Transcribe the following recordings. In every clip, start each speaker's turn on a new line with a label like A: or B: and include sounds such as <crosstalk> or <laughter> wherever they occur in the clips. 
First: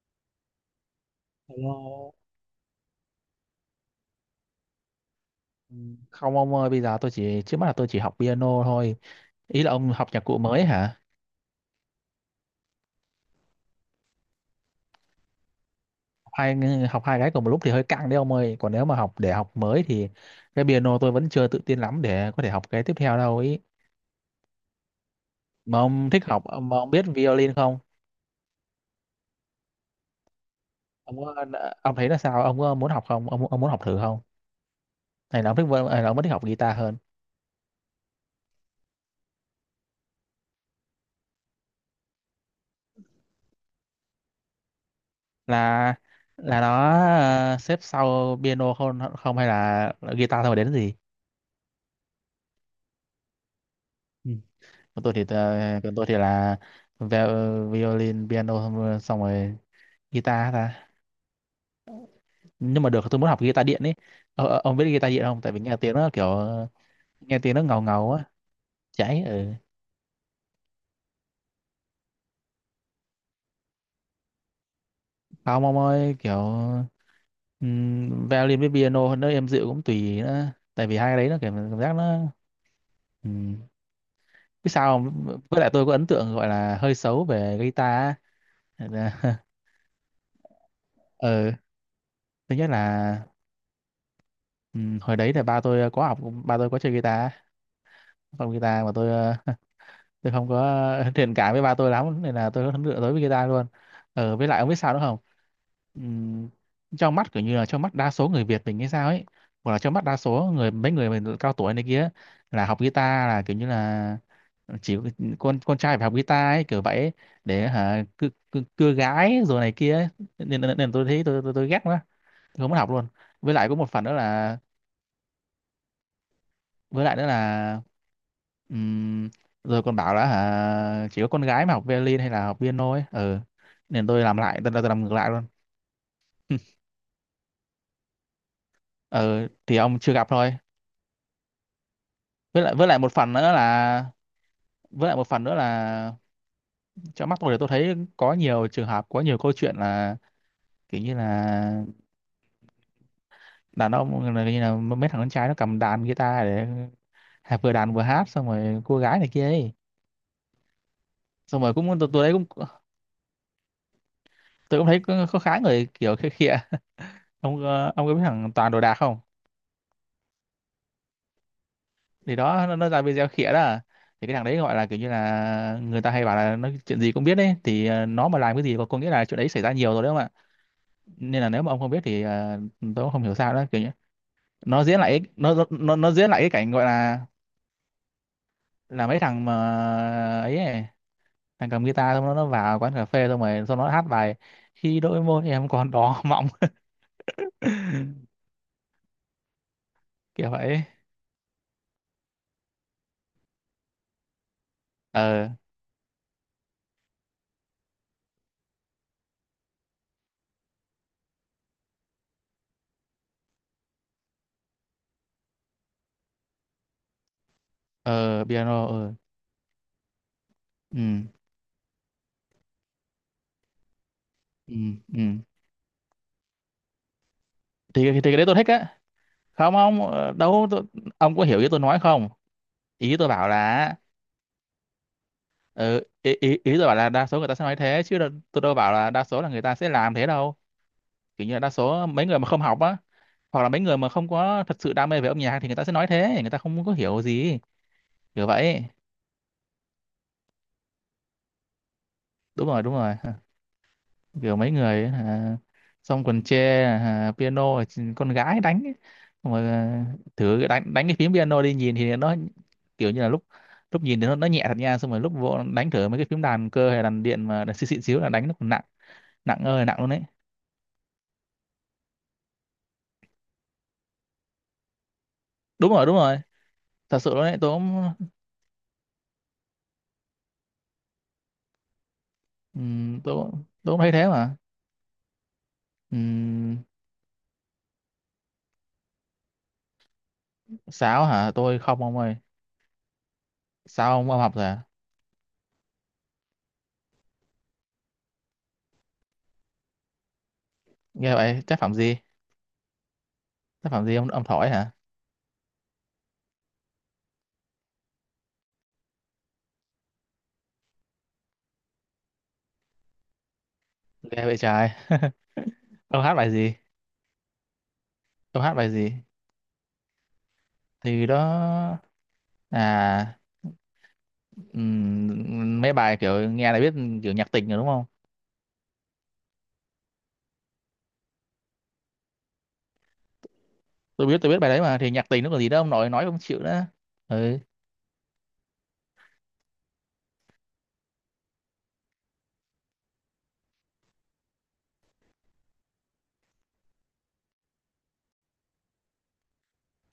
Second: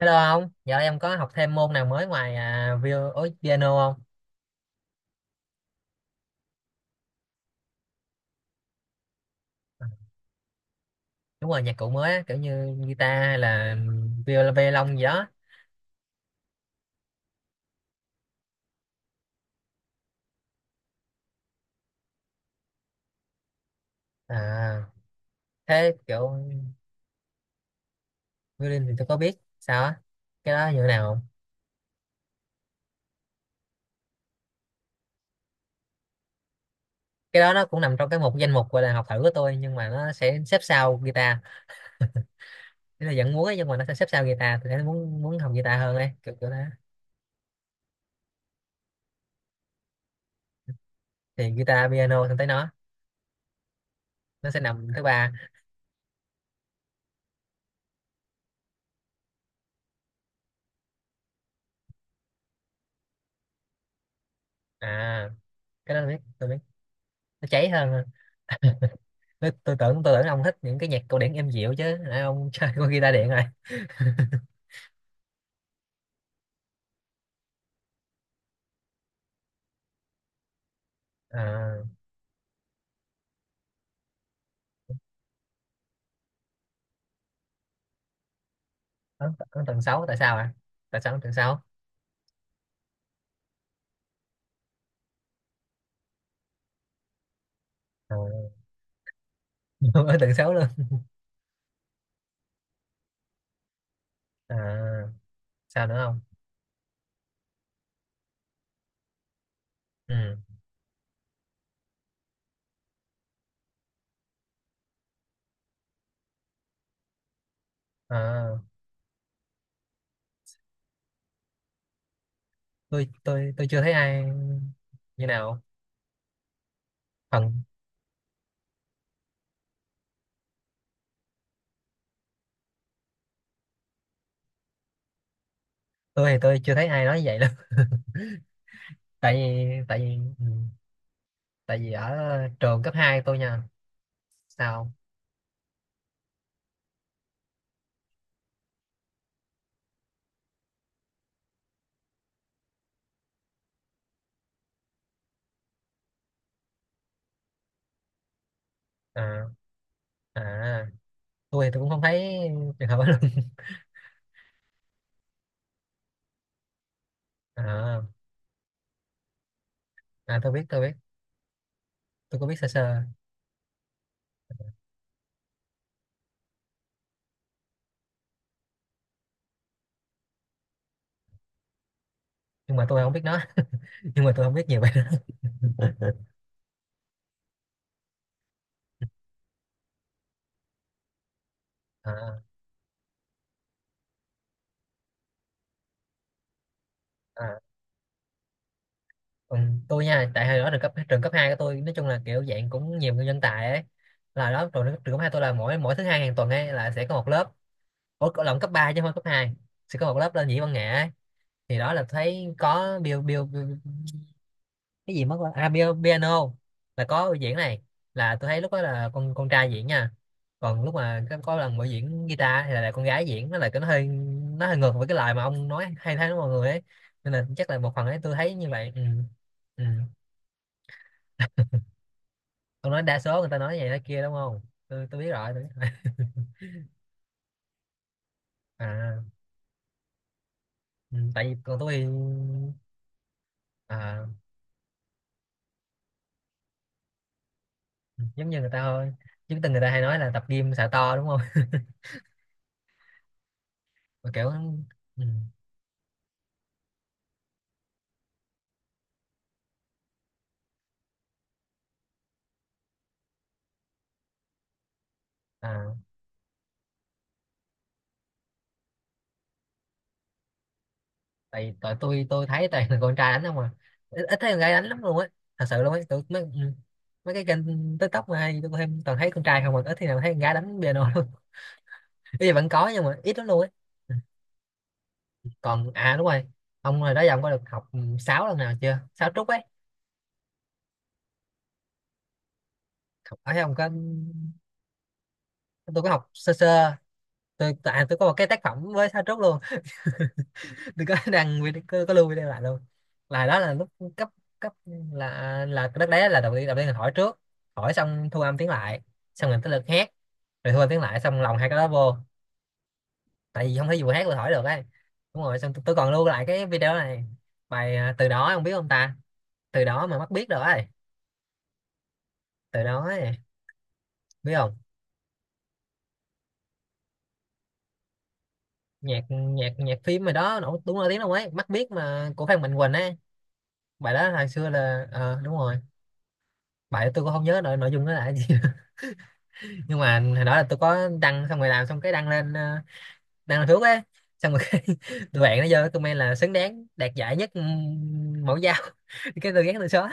A: Hello ông, giờ em có học thêm môn nào mới
B: Hello.
A: ngoài ối, piano không?
B: Ừ, không ông ơi, bây giờ tôi chỉ trước mắt là tôi chỉ học piano thôi. Ý là
A: À,
B: ông học nhạc cụ mới hả?
A: đúng rồi, nhạc cụ mới á, kiểu như guitar hay là violon gì đó.
B: Hai học hai cái cùng một lúc thì hơi căng đấy ông ơi. Còn nếu mà học để học mới thì cái piano tôi vẫn chưa tự tin lắm để có thể học cái tiếp theo đâu ý.
A: À,
B: Mà
A: thế
B: ông thích
A: kiểu
B: học, mà ông biết violin không?
A: violin thì tôi có biết, sao á? Cái đó như thế nào
B: Ông
A: không?
B: có- ông thấy là sao? Ông có muốn học không? Ông muốn học thử không? Hay là ông thích hay là ông vẫn thích học guitar hơn?
A: Cái đó nó cũng nằm trong cái danh mục gọi là học thử của tôi nhưng mà nó sẽ xếp sau guitar. Thế là vẫn muốn ấy, nhưng mà nó sẽ xếp sau guitar, tôi thấy muốn muốn học guitar
B: Là
A: hơn ấy, kiểu kiểu đó.
B: là nó xếp sau piano không không hay là guitar thôi mà đến gì?
A: Thì guitar, piano xong tới nó sẽ nằm thứ ba.
B: Còn tôi thì là violin, piano xong rồi guitar ta. Nhưng mà được tôi muốn học guitar điện ấy. Ông biết
A: À,
B: guitar điện không? Tại vì nghe tiếng
A: cái đó tôi
B: nó
A: biết,
B: kiểu
A: tôi biết.
B: nghe
A: Nó
B: tiếng nó
A: cháy
B: ngầu
A: hơn.
B: ngầu á, cháy
A: Tôi,
B: ừ.
A: tôi tưởng tôi tưởng ông thích những cái nhạc cổ điển êm dịu chứ nãy ông <laughs> chơi con guitar điện rồi. <laughs>
B: Không ông ơi, kiểu violin với piano nó êm dịu cũng tùy nữa. Tại vì hai cái đấy nó kiểu cảm
A: à,
B: giác nó ừm. Biết sao không? Với lại tôi có ấn tượng gọi là hơi xấu về guitar. Á.
A: ấn,
B: <laughs>
A: ấn <laughs> tần xấu, Tại sao ấn tầng
B: Ừ,
A: sáu?
B: thứ nhất là hồi đấy là ba tôi có học, ba tôi có chơi guitar,
A: à,
B: phòng guitar mà tôi
A: <laughs> Ấn
B: tôi
A: tần
B: không
A: xấu luôn.
B: có <laughs> thiện cảm với ba tôi lắm nên là tôi lựa tới với guitar luôn. Ờ, với
A: à,
B: lại ông biết sao nữa không?
A: sao nữa không?
B: Ừm, Trong mắt kiểu như là trong mắt đa số người Việt mình hay sao ấy, hoặc là trong mắt
A: Ừ.
B: đa số người mấy người mình cao tuổi này kia là học guitar là kiểu như là chỉ con trai phải học guitar ấy kiểu vậy ấy, để hả cưa,
A: à,
B: cưa, cưa gái rồi này kia ấy. Nên tôi thấy tôi ghét quá, tôi không muốn học luôn.
A: tôi
B: Với
A: tôi tôi
B: lại có
A: chưa
B: một
A: thấy
B: phần nữa
A: ai
B: là
A: như nào.
B: với lại nữa
A: Phần
B: là ừm, rồi còn bảo là hả, chỉ có con gái mà học violin hay là học piano ấy ừ, nên tôi làm ngược lại luôn.
A: tôi thì tôi chưa
B: <laughs>
A: thấy ai nói như vậy đâu. <laughs> tại
B: Ừ
A: vì
B: thì
A: tại
B: ông
A: vì
B: chưa gặp thôi,
A: tại vì ở
B: với lại
A: trường
B: với
A: cấp
B: lại một
A: 2
B: phần
A: tôi
B: nữa
A: nha.
B: là
A: Sao?
B: với lại một phần nữa là trong mắt tôi thì tôi thấy có nhiều trường hợp có nhiều câu chuyện là kiểu như là đàn ông là như là mấy thằng con trai nó cầm đàn guitar để vừa đàn vừa hát xong rồi cô gái này kia
A: à,
B: ấy,
A: à
B: xong
A: tôi thì
B: rồi
A: tôi cũng
B: cũng
A: không
B: tôi
A: thấy
B: thấy cũng
A: trường hợp đó luôn.
B: tôi cũng thấy có khá người kiểu khịa khịa. Ông
A: à,
B: ông có biết thằng Toàn đồ đạc không?
A: à tôi biết, tôi biết.
B: Thì
A: Tôi có biết
B: đó
A: sơ
B: nó
A: sơ,
B: ra video khỉa đó à. Thì cái thằng đấy gọi là kiểu như là người ta hay bảo là nó chuyện gì cũng biết đấy thì nó mà làm cái gì có nghĩa là chuyện đấy xảy ra nhiều rồi đấy không ạ. Nên là nếu mà ông không biết thì
A: nhưng mà tôi
B: tôi
A: không
B: cũng
A: biết
B: không hiểu
A: nó
B: sao đó kiểu như
A: nhưng mà tôi không biết nhiều về nó.
B: nó
A: <laughs>
B: diễn lại cái cảnh gọi là mấy thằng mà ấy thằng cầm guitar xong nó
A: à,
B: nó vào quán cà phê xong rồi xong nó hát bài khi đôi môi em còn đỏ mọng. <laughs>
A: à, còn tôi nha, tại
B: Kiểu
A: hồi đó
B: vậy.
A: trường cấp hai của tôi nói chung là kiểu dạng cũng nhiều người nhân tài ấy. Là đó trường cấp hai tôi
B: Ờ
A: là mỗi mỗi thứ hai hàng tuần ấy là sẽ có một lớp. Ủa cậu lộn cấp 3 chứ không phải cấp hai. Sẽ có một lớp lên nhĩ văn nghệ ấy. Thì đó là thấy có Bill Bill, Bill cái gì mất rồi, piano là có diễn này, là
B: ờ,
A: tôi thấy lúc đó
B: piano,
A: là
B: ờ.
A: con trai diễn nha. Còn lúc
B: Ừ.
A: mà có lần buổi diễn guitar thì là con gái diễn, nó là cái nó hơi, nó
B: Ừ.
A: hơi ngược với cái
B: Ừ
A: lời mà ông nói hay thấy đó mọi người ấy. Nên là chắc là một phần ấy
B: thì
A: tôi
B: cái đấy
A: thấy
B: tôi thích
A: như vậy.
B: á.
A: Ừ.
B: Không
A: Ừ.
B: không, đâu tôi, ông có hiểu ý tôi nói không?
A: Ông nói
B: Ý
A: đa
B: tôi
A: số người
B: bảo
A: ta nói vậy
B: là
A: nói kia đúng không? Tôi biết rồi, tôi biết rồi.
B: ừ, ý, ý ý tôi bảo là đa số người ta sẽ nói thế chứ tôi đâu bảo là
A: À.
B: đa số là người ta sẽ làm thế đâu.
A: Ừ. Tại
B: Kiểu như là
A: vì
B: đa
A: còn
B: số
A: tôi.
B: mấy người mà không học á, hoặc là mấy người mà
A: à,
B: không có thật sự đam mê về âm nhạc thì người ta sẽ nói thế, người ta không có hiểu gì.
A: ừ,
B: Kiểu
A: giống như người ta
B: vậy.
A: thôi, chứ từng người ta hay nói là tập gym xả to đúng không?
B: Đúng rồi, đúng rồi.
A: <laughs> Mà kiểu.
B: Kiểu mấy người ấy,
A: Ừ.
B: à, xong còn chê à, piano là con gái đánh ấy. Xong rồi à, thử đánh đánh cái phím piano đi nhìn thì nó kiểu như là lúc lúc nhìn thì nó nhẹ thật nha, xong rồi lúc vô đánh
A: à
B: thử mấy cái phím đàn cơ hay đàn điện mà đàn xịn xịn xíu là đánh nó còn nặng, nặng ơi là nặng luôn đấy.
A: tại tại tôi thấy toàn là con trai đánh không à. Ít thấy con gái đánh lắm luôn á, thật sự
B: Đúng
A: luôn á,
B: rồi, đúng
A: tụi
B: rồi,
A: mấy, ừ.
B: thật sự
A: Mấy
B: luôn
A: cái
B: đấy.
A: kênh TikTok mà hay tôi thêm toàn thấy con trai không à, ít thì nào thấy con gái đánh piano luôn. <laughs> Bây giờ vẫn có nhưng mà ít lắm luôn á.
B: Tôi cũng thấy
A: Ừ.
B: thế mà.
A: Còn đúng rồi,
B: Ừm,
A: ông hồi đó giờ ông có được học 6 lần nào chưa, sáu trúc ấy?
B: sáo hả, tôi không ông ơi.
A: Học ở đây ông có?
B: Sao, ông học rồi à?
A: Tôi có học sơ sơ. Tại tôi có một cái tác phẩm với sáu trúc luôn. Tôi có <laughs>
B: Nghe vậy,
A: đăng
B: tác
A: video,
B: phẩm
A: có
B: gì?
A: lưu video lại luôn. Là đó là lúc
B: Tác phẩm gì,
A: cấp,
B: ông thổi
A: cấp.
B: hả?
A: Là cái đất đá, là đầu tiên là hỏi trước, hỏi xong thu âm tiếng lại, xong rồi tới lượt hát, rồi thu âm tiếng lại xong lòng hai cái đó vô. Tại vì không thể vừa hát vừa
B: Nghe
A: hỏi
B: vậy
A: được ấy.
B: trời.
A: Đúng rồi, xong tôi còn
B: Ông
A: lưu
B: hát
A: lại
B: bài
A: cái
B: gì?
A: video này. Bài từ đó không
B: Ông
A: biết
B: hát
A: không
B: bài gì?
A: ta? Từ đó mà mắt biết rồi ấy.
B: Thì đó.
A: Từ đó
B: À,
A: ấy, biết không?
B: mấy bài kiểu nghe là biết, kiểu nhạc tình rồi đúng không?
A: Nhạc nhạc nhạc phim mà đó nổi, đúng nổi tiếng đâu ấy, mắt biết mà của Phan Mạnh Quỳnh ấy. Bài
B: Tôi
A: đó
B: biết,
A: hồi
B: tôi biết
A: xưa
B: bài đấy mà
A: là
B: thì nhạc tình nó
A: đúng
B: còn gì
A: rồi.
B: đâu ông nội nói không chịu nữa.
A: Bài đó tôi cũng không
B: Ừ.
A: nhớ nội nội dung nó là cái gì. Nhưng mà hồi đó là tôi có đăng, xong rồi làm xong cái đăng lên, đăng lên thuốc ấy. Xong rồi cái <laughs> tụi bạn nó vô cái comment là xứng đáng đạt giải nhất mẫu dao. <laughs> Cái tôi ghét tôi xóa.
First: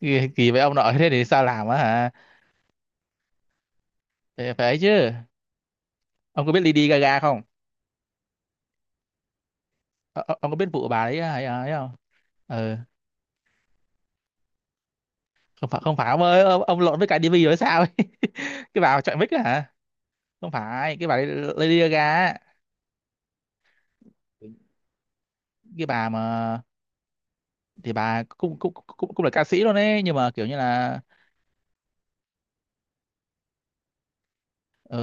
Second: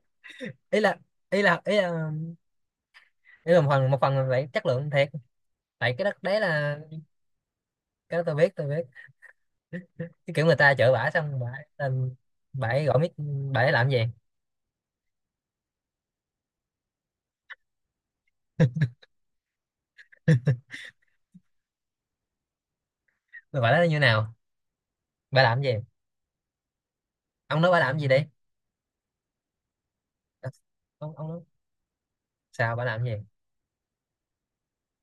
B: Kỳ, kỳ vậy ông
A: ý
B: nội.
A: là
B: <laughs> Thế thì
A: ý
B: sao
A: là
B: làm
A: ý
B: á hả?
A: là, ý là một phần là phải
B: Thế
A: chất
B: phải ấy
A: lượng thiệt.
B: chứ.
A: Tại cái đất đấy
B: Ông có biết
A: là.
B: Lady Gaga không?
A: Cái đó tôi biết, tôi biết. Cái
B: Ờ,
A: kiểu
B: ông
A: người
B: có biết
A: ta
B: vụ
A: chở
B: bà
A: bả
B: đấy
A: xong bả
B: ấy không?
A: lên, bả
B: Ừ,
A: ấy gọi mic, bả ấy làm gì.
B: không phải, không phải ông ơi, ông lộn với cái Divi rồi sao ấy? <laughs> Cái bà chọn mic á hả? Không
A: <laughs>
B: phải cái bà đấy. Lady Gaga á.
A: Bả nói như nào, bả làm gì?
B: Cái bà mà
A: Ông nói bả
B: thì
A: làm gì đi.
B: bà cũng cũng là ca sĩ luôn ấy nhưng mà kiểu
A: Ờ,
B: như là
A: ông nói sao, bả làm gì?
B: Ờ,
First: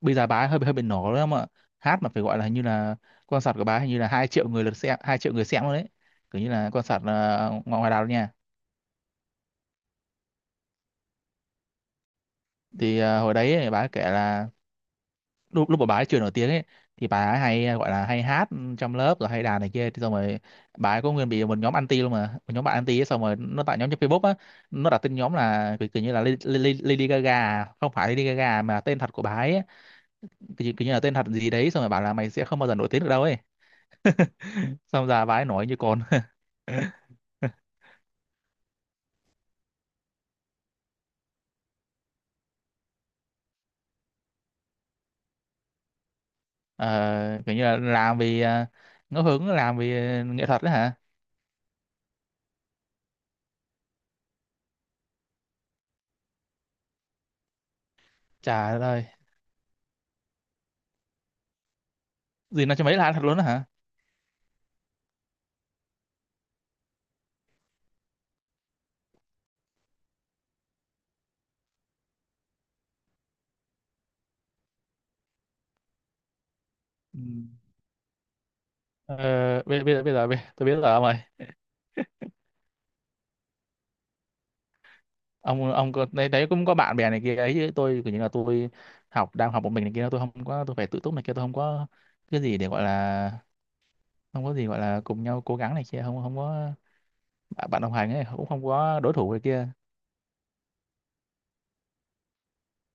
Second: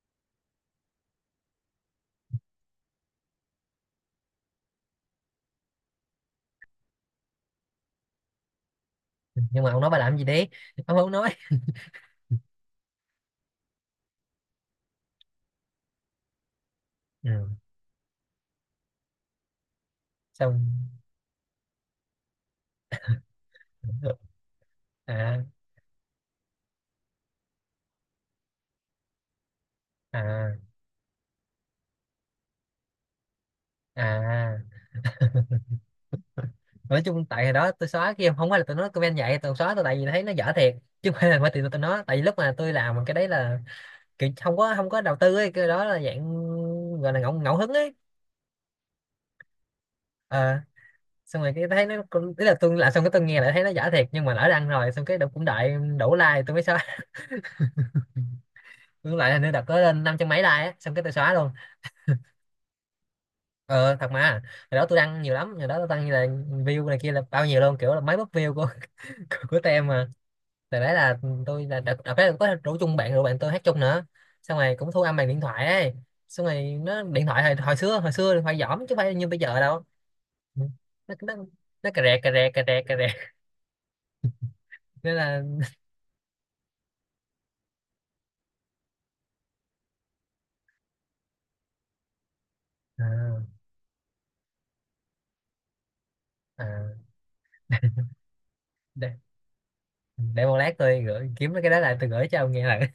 B: bây giờ bà ấy hơi hơi bị nổ lắm ạ. Hát mà phải gọi là hình như là concert của bà ấy hình như là 2 triệu người lượt xem, 2 triệu người xem luôn đấy. Kiểu như là concert ngoài ngoài đảo nha.
A: Nhưng mà ông nói bả làm gì đi, ông không nói.
B: Thì ờ, hồi đấy ấy, bà ấy kể là lúc lúc mà bà ấy chưa nổi tiếng ấy thì bà ấy
A: Ừ.
B: hay gọi là hay hát trong lớp rồi hay đàn này kia thì xong rồi bà
A: Xong.
B: ấy có nguyên bị một nhóm anti luôn mà, một nhóm bạn anti ấy, xong rồi nó tạo nhóm trên Facebook á, nó đặt tên nhóm
A: à
B: là kiểu kiểu như là Lady, Lady Lady Gaga, à, không phải Lady Gaga à, mà là tên thật của bà ấy.
A: à
B: Kiểu, kiểu như là tên thật gì đấy xong rồi bảo là mày sẽ không bao giờ nổi tiếng được đâu ấy.
A: à
B: Xong giờ bà ấy nổi như con.
A: nói chung tại hồi đó tôi xóa kia không phải là tôi nói comment vậy tôi xóa, tôi tại vì thấy nó dở thiệt, chứ không phải là bởi vì tôi nói, tại vì lúc mà tôi làm cái đấy là kiểu không có đầu tư ấy, cái đó là dạng gọi là ngẫu
B: Ờ, kiểu
A: ngẫu
B: như
A: hứng
B: là
A: ấy.
B: làm vì ngẫu hứng làm vì nghệ
A: ờ
B: thuật đấy hả.
A: xong rồi cái thấy nó ý là tôi làm xong cái tôi nghe lại thấy nó dở thiệt, nhưng mà lỡ đăng rồi xong cái cũng đợi đủ like tôi mới xóa. <laughs>
B: Trời ơi.
A: Tôi lại là nó đợt có lên năm trăm mấy like á, xong cái tôi xóa luôn.
B: Gì nó cho mấy là ăn thật luôn đó hả?
A: Ờ thật mà, hồi đó tôi đăng nhiều lắm, hồi đó tôi đăng như là view này kia là bao nhiêu luôn, kiểu là mấy bắp view của <laughs> của tem mà. Tại đấy là tôi là đợt đợt đấy có rủ chung bạn rồi bạn tôi hát chung nữa, xong rồi cũng thu âm bằng điện thoại ấy, xong rồi nó
B: Ừ.
A: điện thoại hồi xưa, hồi xưa điện thoại giỏm chứ không phải
B: Ờ,
A: như bây giờ đâu.
B: bây, bây giờ bây giờ bây-
A: Ừ.
B: tôi biết rồi ông
A: nó
B: ơi.
A: nó nó cà rè cà rè cà rè cà rè. <laughs> Nên là,
B: Ông có, đấy, đấy cũng có bạn bè này kia ấy chứ tôi kiểu như là tôi học đang học một mình này kia tôi không có tôi phải tự túc này kia tôi không có cái gì để gọi
A: à,
B: là không có gì gọi là cùng nhau cố gắng này kia không không
A: à,
B: có bạn bạn đồng hành ấy cũng không có đối
A: để,
B: thủ này kia.
A: để một lát tôi gửi kiếm cái đó lại, tôi gửi cho ông nghe lại.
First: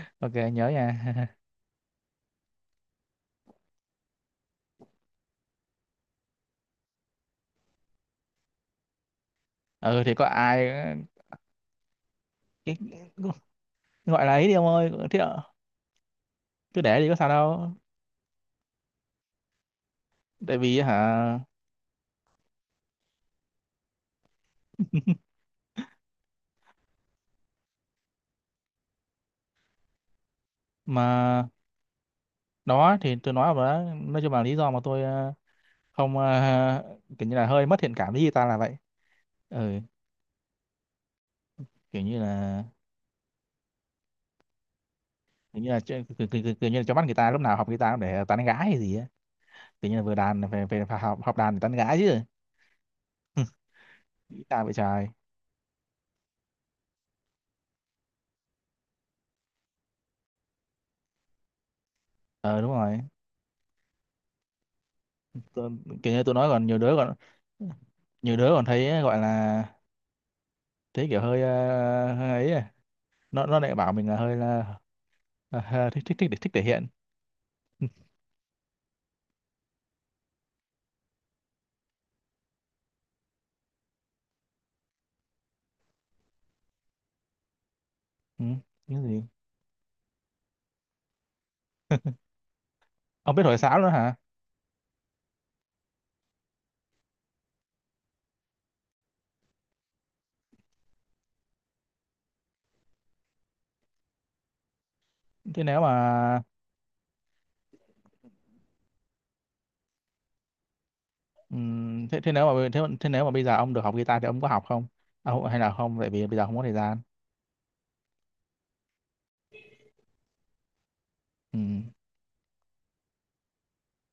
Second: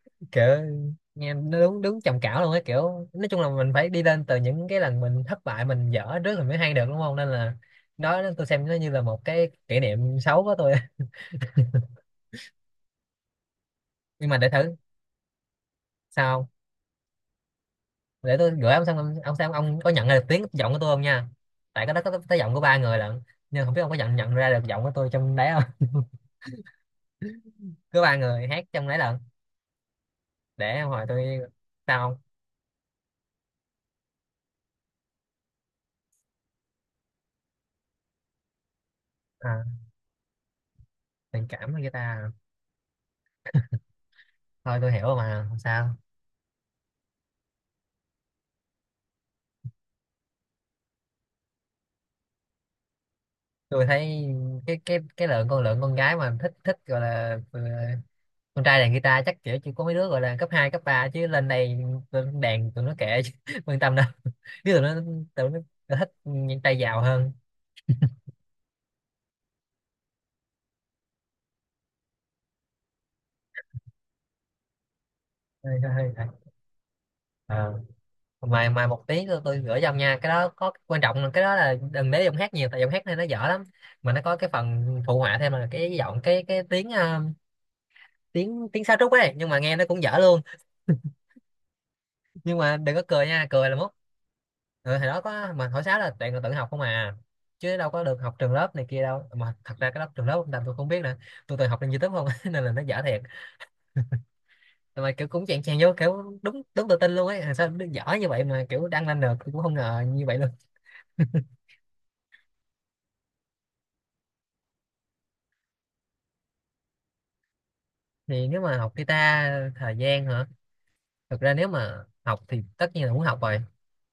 A: <laughs>
B: Ok
A: Kiểu
B: nhớ nha.
A: nghe
B: <laughs>
A: nó đúng đúng trầm cảm luôn á, kiểu nói chung là mình phải đi lên từ những cái lần mình thất bại mình dở trước mình mới hay được đúng không, nên là đó tôi xem nó như là một cái kỷ
B: Ừ thì
A: niệm
B: có
A: xấu của
B: ai
A: tôi. <laughs>
B: cái gọi
A: Nhưng
B: là
A: mà
B: ấy
A: để
B: đi ông
A: thử,
B: ơi thế ạ,
A: sao không?
B: cứ để đi có sao đâu.
A: Để tôi gửi ông xem, xem ông có nhận ra được tiếng
B: Tại
A: giọng của
B: vì
A: tôi không nha.
B: hả.
A: Tại cái đó có tới giọng của 3 người lận, nhưng không biết ông có nhận nhận ra được giọng của tôi trong đấy không. <laughs> Cứ 3 người hát trong đấy lận, để hồi tôi.
B: Mà
A: Sao không?
B: đó thì tôi nói mà đó, nói chung là lý do mà tôi không <laughs> kiểu như là hơi mất thiện cảm với guitar là vậy.
A: à,
B: Ừ.
A: tình cảm với người
B: Kiểu như
A: ta.
B: là
A: Thôi tôi hiểu rồi mà, không
B: kiểu như là
A: sao.
B: kiểu như là cho bắt người ta lúc nào học guitar cũng để tán gái hay gì á. Kiểu như là vừa đàn về về phải học học đàn để tán gái chứ.
A: Tôi thấy
B: Guitar vậy
A: cái cái
B: trời.
A: cái lượng con gái mà thích thích gọi là, con trai đàn guitar chắc kiểu chỉ có mấy đứa gọi là cấp 2 cấp ba, chứ lên đây tụi nó
B: Ờ đúng
A: đàn tụi nó
B: rồi,
A: kệ chứ, <laughs> quan tâm đâu, <laughs> chứ tụi nó, tụi
B: tôi,
A: nó thích
B: kiểu như tôi nói còn
A: tay
B: nhiều đứa
A: giàu
B: còn
A: hơn.
B: nhiều đứa còn thấy gọi là thấy kiểu hơi, ờ, hơi ấy à. Nó lại bảo mình là hơi là
A: Hơi
B: ờ,
A: hơi
B: thích thích
A: hơi-
B: thích thích thể hiện.
A: ờ. Mà một tí tôi gửi cho ông nha, cái đó có quan trọng là cái đó là đừng để giọng hát nhiều tại giọng hát này nó dở lắm, mà nó có cái phần phụ họa thêm là cái giọng, cái tiếng, ờ,
B: ừ,
A: tiếng tiếng sáo
B: cái
A: trúc
B: gì,
A: ấy nhưng mà nghe nó cũng dở luôn. Nhưng mà đừng có cười
B: ông biết
A: nha,
B: thổi
A: cười là
B: sáo nữa
A: mốt.
B: hả?
A: Ừ, hồi đó có mà hồi sáo là toàn là tự học không à, chứ đâu có được học trường lớp này kia đâu mà, thật ra cái lớp trường lớp ông Tâm tôi không biết nữa, tôi toàn học trên YouTube không. <laughs> Nên là nó dở thiệt, mà kiểu cũng chèn
B: Thế
A: chèn
B: nếu
A: vô kiểu
B: mà
A: đúng đúng tự tin luôn ấy, sao nó dở như vậy mà kiểu đăng lên được tôi cũng không ngờ như vậy luôn.
B: thế thế nếu mà thế, thế nếu mà bây giờ ông được học guitar thì ông có học không? À, không- hay là không tại vì bây giờ không có thời gian.
A: Thì nếu mà học guitar thời gian hả? Thực ra nếu
B: Ừm.
A: mà học thì tất nhiên là muốn học rồi.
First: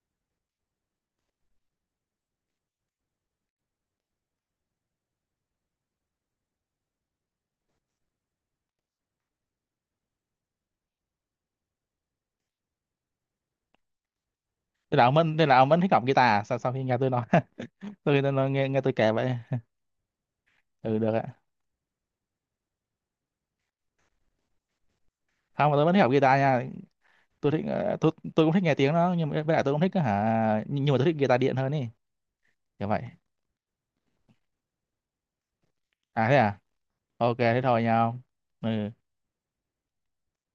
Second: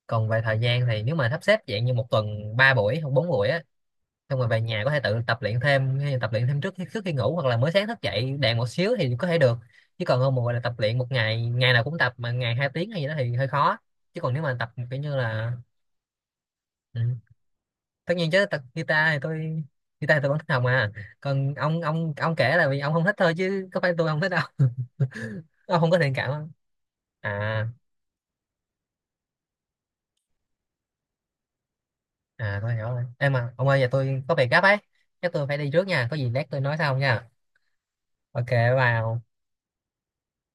A: Còn về thời gian thì nếu mà sắp xếp dạng như một tuần 3 buổi hoặc 4 buổi á, xong rồi về nhà có thể tự tập luyện thêm hay là tập luyện thêm trước khi ngủ hoặc là mới sáng thức dậy đèn một xíu thì có thể được, chứ còn không mà gọi là tập luyện một ngày, ngày nào cũng tập mà ngày 2 tiếng hay gì đó thì hơi khó, chứ còn nếu mà tập kiểu như
B: Thế
A: là.
B: là ông vẫn thích học guitar à? Sau Sau khi nghe
A: Ừ.
B: tôi nói. <laughs>
A: Tất
B: tôi nghe,
A: nhiên
B: tôi
A: chứ,
B: nói-
A: tập
B: nghe, Nghe tôi kể
A: guitar thì
B: vậy.
A: tôi, guitar thì tôi vẫn thích học mà.
B: Ừ được ạ.
A: Còn ông, ông kể là vì ông không thích thôi chứ có phải tôi không thích đâu. <laughs>
B: Không mà
A: Ông
B: tôi
A: không
B: vẫn
A: có
B: thích học
A: thiện cảm
B: guitar
A: không?
B: nha. Tôi thích
A: à
B: ờ, tôi cũng thích nghe tiếng nó nhưng mà với lại tôi cũng thích hả nhưng mà tôi thích guitar điện hơn ý.
A: tôi hiểu
B: Kiểu vậy.
A: rồi em, mà ông ơi giờ tôi có việc gấp ấy, chắc tôi phải đi trước nha, có
B: À
A: gì
B: thế
A: lát
B: à.
A: tôi nói sau nha.
B: Ok thế thôi nha ông.
A: Ok
B: Ừ.
A: vào.